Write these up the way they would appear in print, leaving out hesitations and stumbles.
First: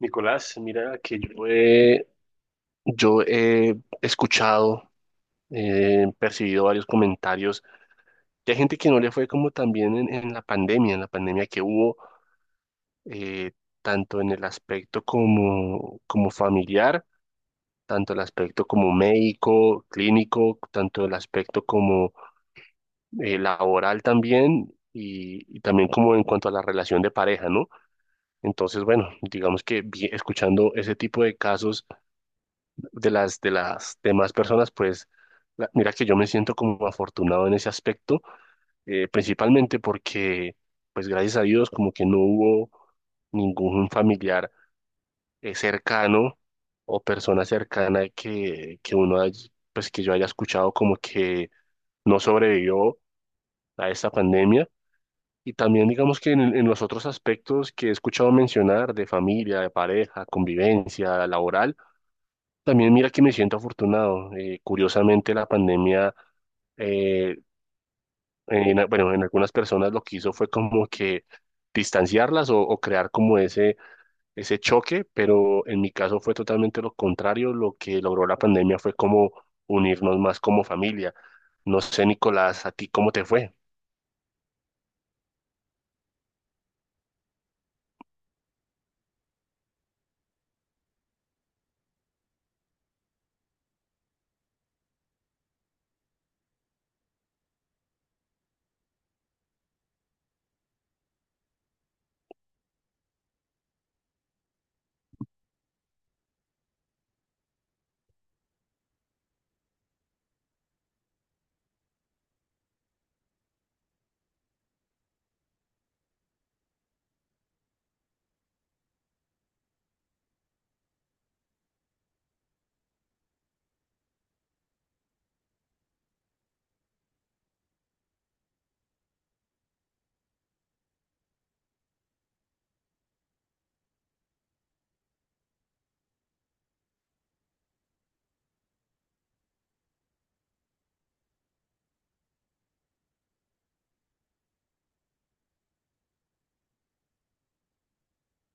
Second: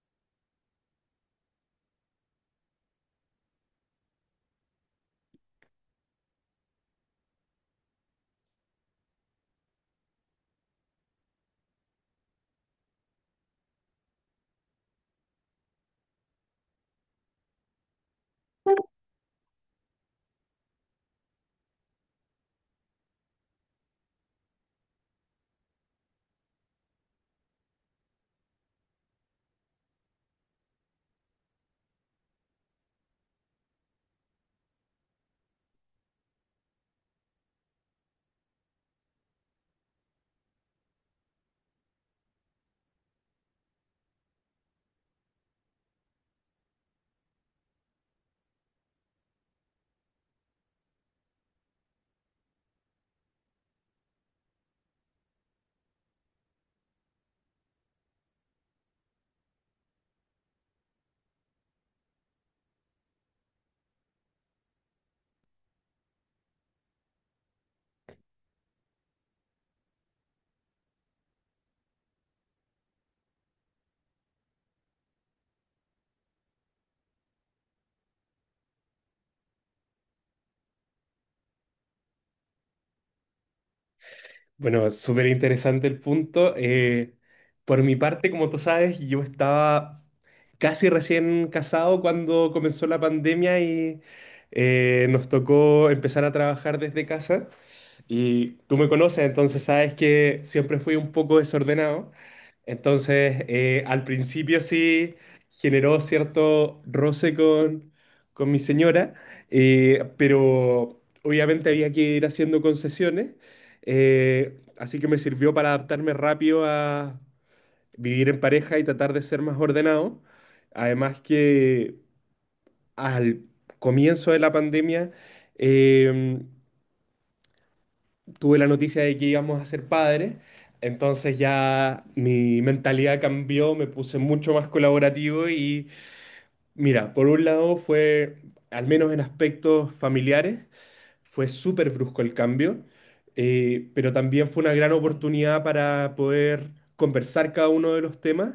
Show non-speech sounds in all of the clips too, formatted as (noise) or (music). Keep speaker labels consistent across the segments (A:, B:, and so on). A: Nicolás, mira que yo he escuchado, percibido varios comentarios de gente que no le fue como también en la pandemia, en la pandemia que hubo, eh, tanto en el aspecto como familiar, tanto el aspecto como médico, clínico, tanto el aspecto como laboral también, y también como en cuanto a la relación de pareja, ¿no? Entonces, bueno, digamos que escuchando ese tipo de casos de las demás personas, pues mira que yo me siento como afortunado en ese aspecto, principalmente porque, pues gracias a Dios, como que no hubo ningún familiar cercano o persona cercana que uno pues que yo haya escuchado como que no sobrevivió a esta pandemia. Y también digamos que en los otros aspectos que he escuchado mencionar de familia, de pareja, convivencia, laboral, también mira que me siento afortunado. Curiosamente la pandemia, eh, en bueno, en algunas personas lo que hizo fue como que distanciarlas o crear como ese choque, pero en mi caso fue totalmente lo contrario. Lo que logró la pandemia fue como unirnos más como familia. No sé, Nicolás, ¿a ti cómo te fue?
B: Bueno, súper interesante el punto. Por mi parte, como tú sabes, yo estaba casi recién casado cuando comenzó la pandemia y nos tocó empezar a trabajar desde casa. Y tú me conoces, entonces sabes que siempre fui un poco desordenado. Entonces, al principio sí generó cierto roce con mi señora, pero obviamente había que ir haciendo concesiones. Así que me sirvió para adaptarme rápido a vivir en pareja y tratar de ser más ordenado. Además que al comienzo de la pandemia, em, tuve la noticia de que íbamos a ser padres, entonces ya mi mentalidad cambió, me puse mucho más colaborativo y mira, por un lado fue, al menos en aspectos familiares, fue súper brusco el cambio, pero también fue una gran oportunidad para poder conversar cada uno de los temas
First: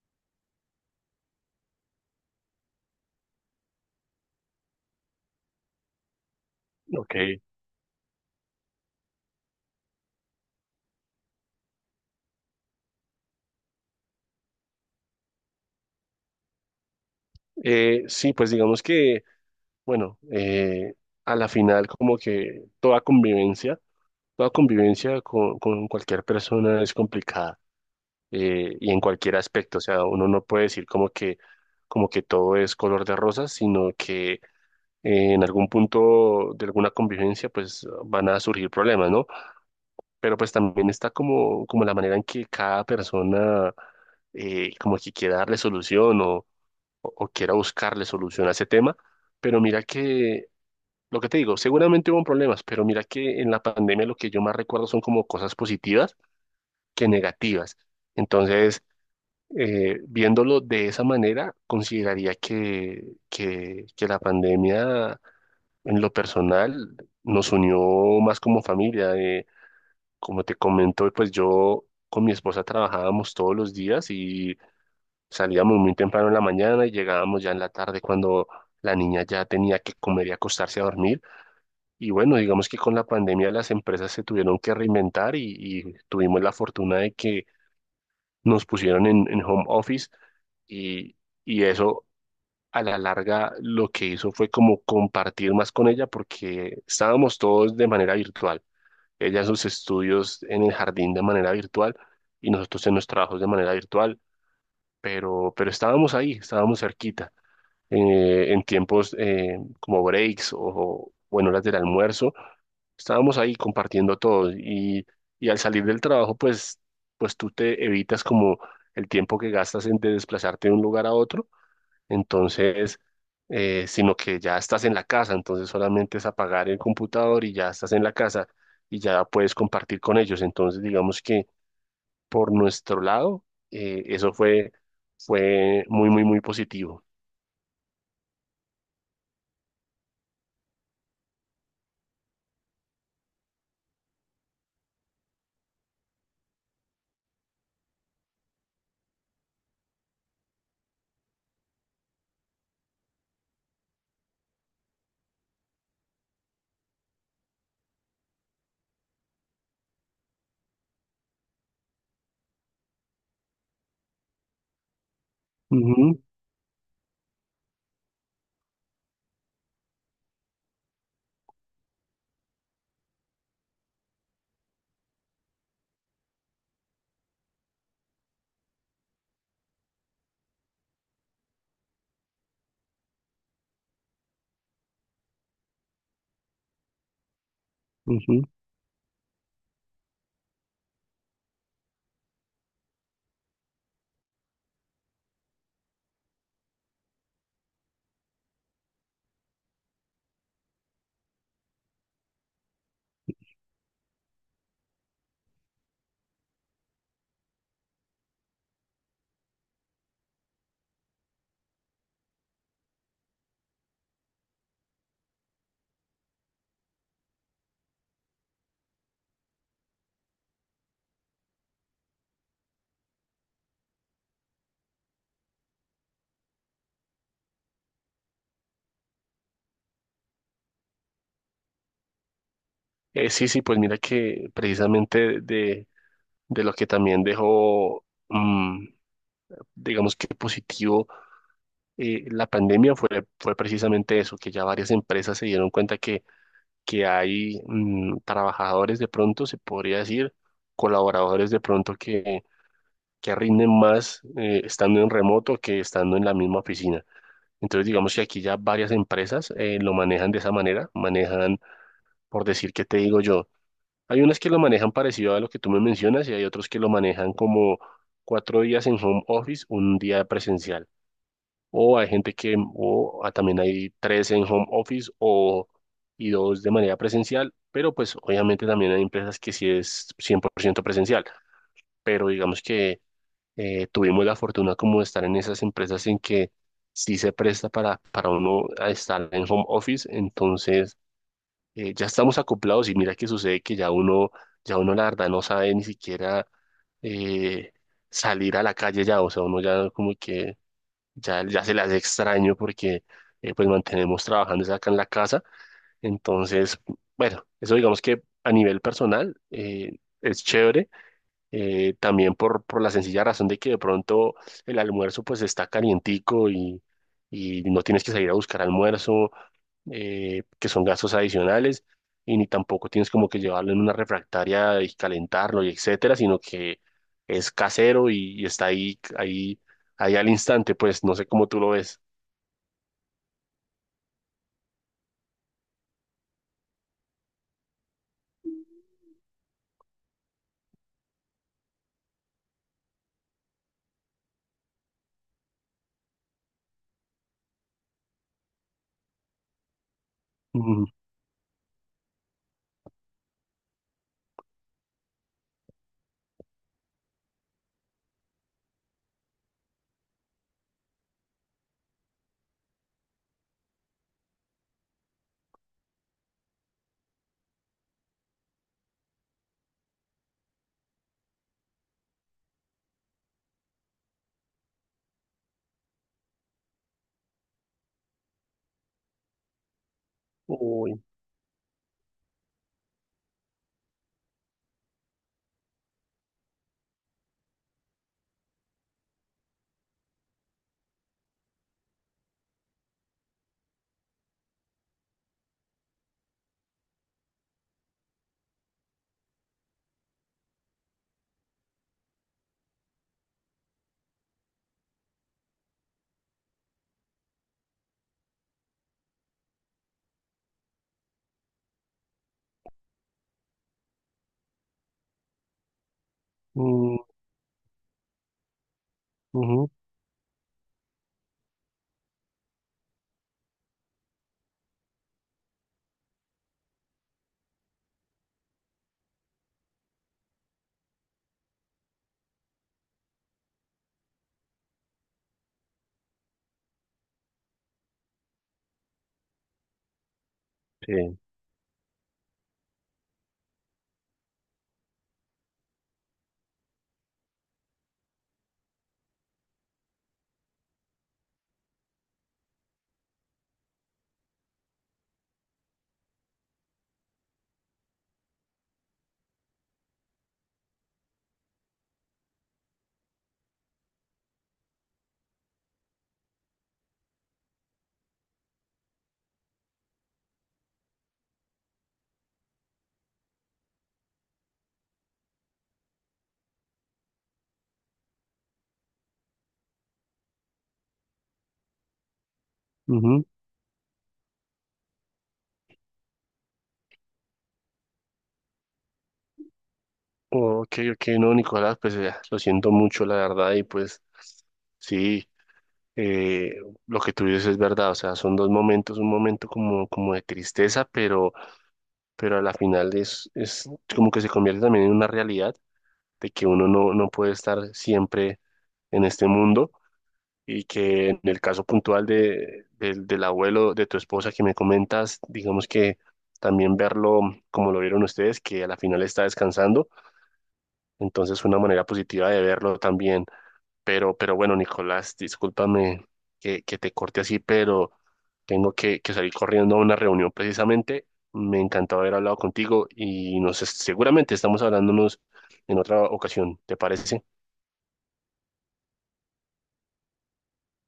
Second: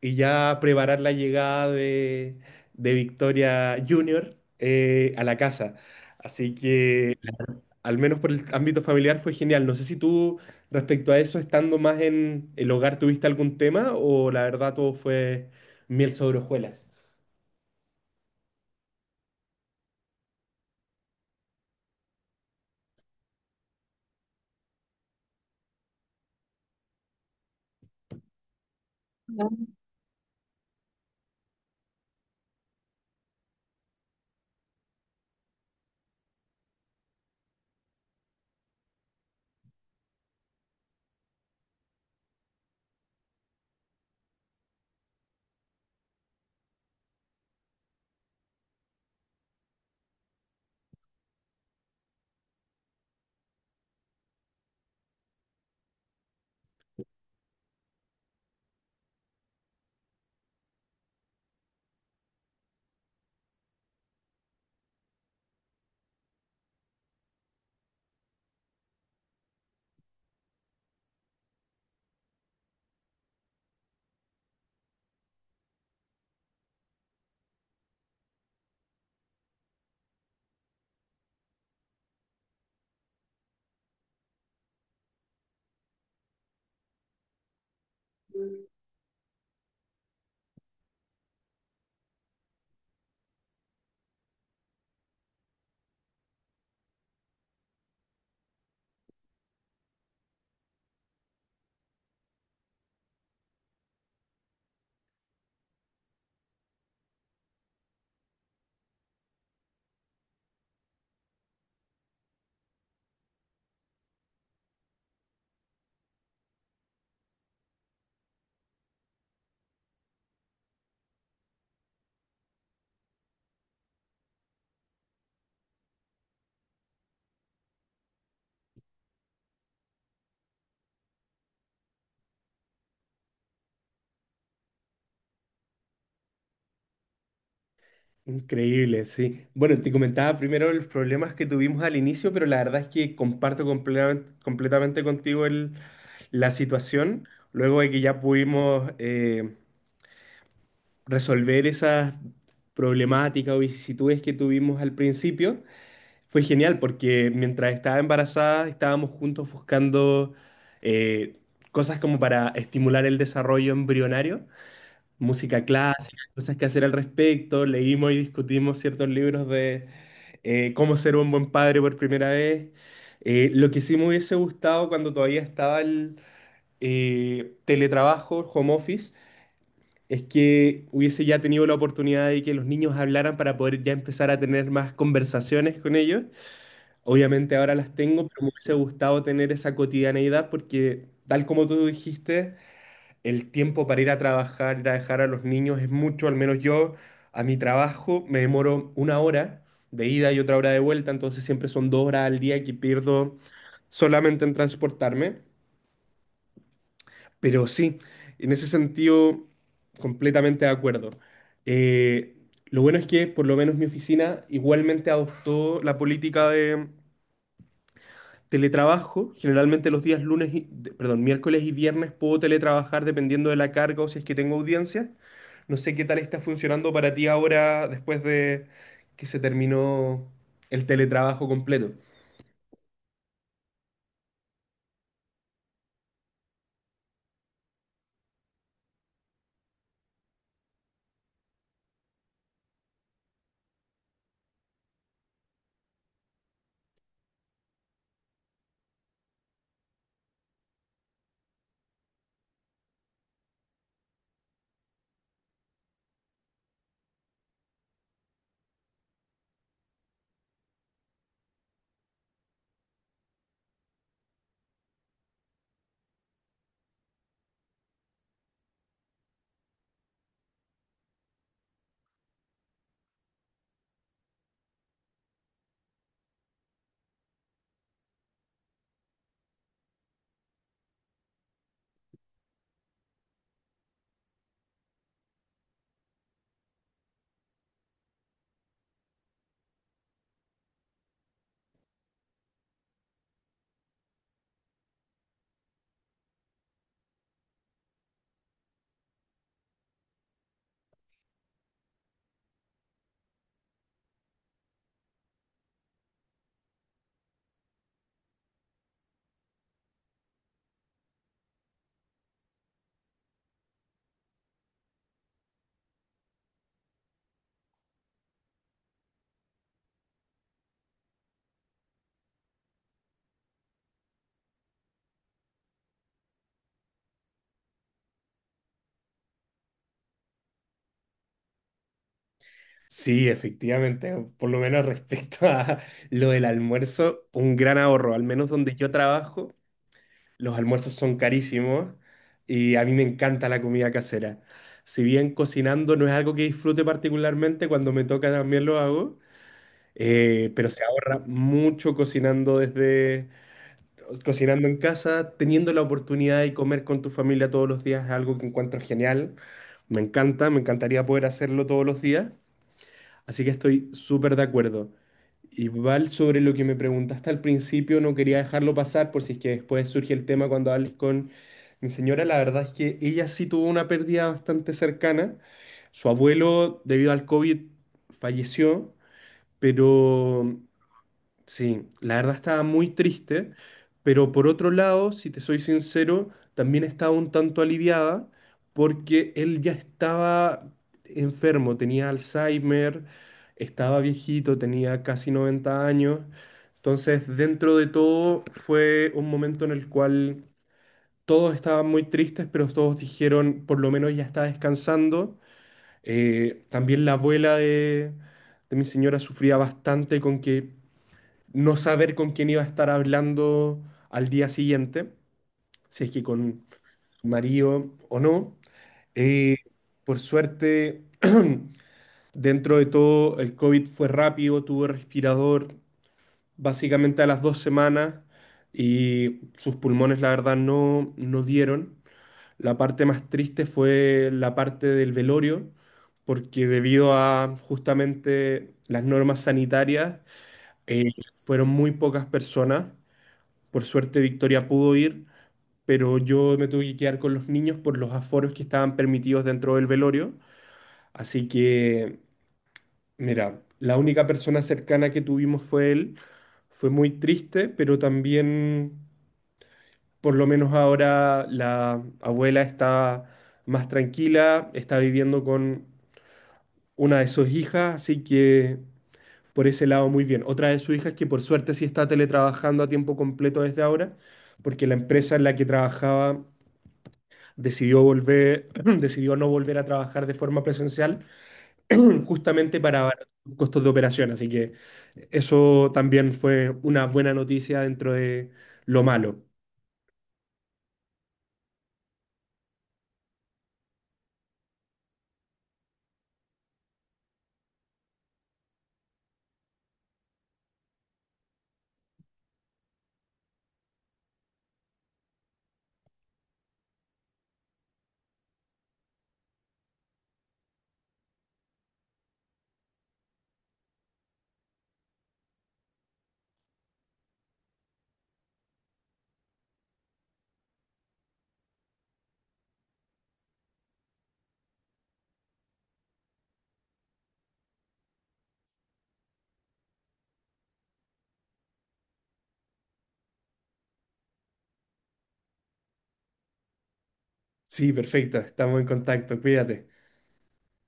B: y ya preparar la llegada de Victoria Junior a la casa. Así
A: Ok.
B: que al menos por el ámbito familiar, fue genial. No sé si tú, respecto a eso, estando más en el hogar, tuviste algún tema o la verdad todo fue miel sobre hojuelas.
A: Sí, pues digamos que bueno, a la final como que toda convivencia. Toda convivencia con cualquier persona es complicada, y en cualquier aspecto. O sea, uno no puede decir como que todo es color de rosas, sino que en algún punto de alguna convivencia pues van a surgir problemas, ¿no? Pero pues también está como la manera en que cada persona como que quiera darle solución o o quiera buscarle solución a ese tema. Pero lo que te digo, seguramente hubo problemas, pero mira que en la pandemia lo que yo más recuerdo son como cosas positivas que negativas. Entonces, viéndolo de esa manera, consideraría que la pandemia en lo personal nos unió más como familia. Como te comento, pues yo con mi esposa trabajábamos todos los días y salíamos muy temprano en la mañana y llegábamos ya en la tarde cuando la niña ya tenía que comer y acostarse a dormir. Y bueno, digamos que con la pandemia las empresas se tuvieron que reinventar y tuvimos la fortuna de que nos pusieron en home office y, y eso a la larga lo que hizo fue como compartir más con ella porque estábamos todos de manera virtual. Ella en sus estudios en el jardín de manera virtual y nosotros en los trabajos de manera virtual, pero estábamos ahí, estábamos cerquita, en tiempos como breaks o en horas del almuerzo. Estábamos ahí compartiendo todo y al salir del trabajo, pues tú te evitas como el tiempo que gastas en de desplazarte de un lugar a otro. Entonces, sino que ya estás en la casa, entonces solamente es apagar el computador y ya estás en la casa y ya puedes compartir con ellos. Entonces, digamos que por nuestro lado, eso fue muy positivo.
B: Increíble, sí. Bueno, te comentaba primero los problemas que tuvimos al inicio, pero la verdad es que comparto completamente contigo la situación. Luego de que ya pudimos resolver esas problemáticas o vicisitudes que tuvimos al principio, fue genial porque mientras estaba embarazada estábamos juntos buscando eh, cosas como para estimular el desarrollo embrionario, música clásica,
A: Ujú,
B: cosas que hacer al respecto, leímos y discutimos ciertos libros de cómo ser un buen padre por primera vez. Lo que sí me hubiese gustado cuando todavía estaba el teletrabajo, home office, es que hubiese ya tenido la oportunidad de que los niños hablaran para poder ya empezar a tener más conversaciones con ellos. Obviamente ahora las tengo, pero
A: ujú.
B: me hubiese gustado tener esa cotidianeidad porque, tal como tú dijiste, el tiempo para ir a trabajar, ir a dejar a los niños es mucho, al menos yo a mi trabajo me demoro una hora de ida y otra hora de vuelta, entonces siempre son 2 horas al día que pierdo solamente en transportarme. Pero sí, en ese sentido, completamente de acuerdo. Eh, lo bueno es que por lo menos mi oficina igualmente adoptó la política de teletrabajo, generalmente los días lunes, perdón, miércoles y viernes puedo teletrabajar dependiendo de la carga o si es que tengo audiencia. No sé qué tal está funcionando para ti ahora después de que se terminó el teletrabajo completo.
A: Sí, sí, pues mira que precisamente de lo que también dejó, mm, digamos que positivo, la pandemia fue precisamente eso, que ya varias empresas se dieron cuenta que hay mm, trabajadores de pronto, se podría decir, colaboradores de pronto que rinden más estando en remoto que estando en la misma oficina. Entonces, digamos que aquí ya varias empresas lo manejan de esa manera, manejan, por decir, ¿qué te digo yo? Hay unas que lo manejan parecido a lo que tú me mencionas y hay otros que lo manejan como cuatro días en home office, un día presencial. O hay gente que, o ah, también hay tres en home office y dos de manera presencial, pero pues obviamente también hay empresas que sí es 100% presencial. Pero digamos que tuvimos la fortuna como de estar en esas empresas en que sí se presta para uno a estar en home office, entonces ya estamos acoplados y mira que sucede ya uno la verdad no sabe ni siquiera eh, salir a la calle ya, o sea, uno ya como que ya se le hace extraño porque pues mantenemos trabajando es acá en la casa, entonces, bueno, eso digamos que a nivel personal es chévere, también por la sencilla razón de que de pronto el almuerzo pues está calientico y... Y no tienes que salir a buscar almuerzo, que son gastos adicionales, y ni tampoco tienes como que llevarlo en una refractaria y calentarlo y etcétera, sino que es casero y está ahí al instante, pues no sé cómo tú lo ves.
B: Sí, efectivamente, por lo menos respecto a lo del almuerzo, un gran ahorro, al menos donde yo trabajo, los almuerzos son carísimos y a mí me encanta la comida casera. Si bien cocinando no es algo que disfrute particularmente, cuando me toca también lo hago. Pero se
A: Ujú.
B: ahorra mucho cocinando en casa, teniendo la oportunidad de comer con tu familia todos los días es algo que encuentro genial. Me encanta, me encantaría poder hacerlo todos los días. Así que estoy súper de acuerdo. Y Val, sobre lo que me preguntaste al principio, no quería dejarlo pasar por si es que después surge el tema cuando hables con mi señora. La verdad es que ella sí tuvo una pérdida bastante cercana. Su abuelo, debido al COVID, falleció, pero
A: Uy,
B: sí, la verdad estaba muy triste, pero por otro lado, si te soy sincero, también estaba un tanto aliviada porque él ya estaba enfermo, tenía Alzheimer, estaba viejito, tenía casi 90 años. Entonces, dentro de todo, fue un momento en el cual todos estaban muy tristes, pero todos dijeron, por lo menos ya está descansando. También la abuela de mi señora sufría bastante con que no saber con quién iba a estar hablando al día siguiente, si es que con
A: mm,
B: su marido o no. Eh,
A: ujú,
B: por suerte, (clears throat) dentro de todo, el COVID fue rápido, tuvo respirador básicamente a las 2 semanas y sus pulmones, la verdad, no, no dieron. La parte más triste fue la parte del velorio, porque debido a justamente las normas sanitarias, eh,
A: sí,
B: fueron muy pocas personas, por suerte Victoria pudo ir, pero yo me tuve que quedar con los niños por los aforos que estaban permitidos dentro del velorio. Así que, mira, la única persona cercana que tuvimos fue él. Fue muy triste, pero también, por lo menos ahora, la abuela está más tranquila, está viviendo con una de sus hijas, así que por ese lado muy bien. Otra de sus hijas que por suerte sí está teletrabajando a tiempo completo desde ahora, porque la empresa en la que trabajaba decidió volver, (clears throat) decidió no volver a trabajar de forma presencial (clears throat) justamente para
A: ujú.
B: abaratar los costos de operación. Así que eso también fue una buena noticia dentro de lo malo.
A: Ok, ok, no, Nicolás, pues lo siento mucho, la verdad, y pues sí, eh, lo que tú dices es verdad, o sea, son dos momentos, un momento como de tristeza, pero a la final es como que se convierte también en una realidad de que uno no puede estar siempre en este mundo y que en el caso puntual de, del del abuelo de tu esposa que me comentas, digamos que también verlo como lo vieron ustedes, que a la final está descansando, entonces una manera positiva de verlo también. Pero bueno, Nicolás, discúlpame que te corte así, pero tengo que salir corriendo a una reunión precisamente. Me encantó haber hablado contigo y seguramente estamos hablándonos en otra ocasión. ¿Te parece?
B: Sí, perfecto, estamos en contacto, cuídate.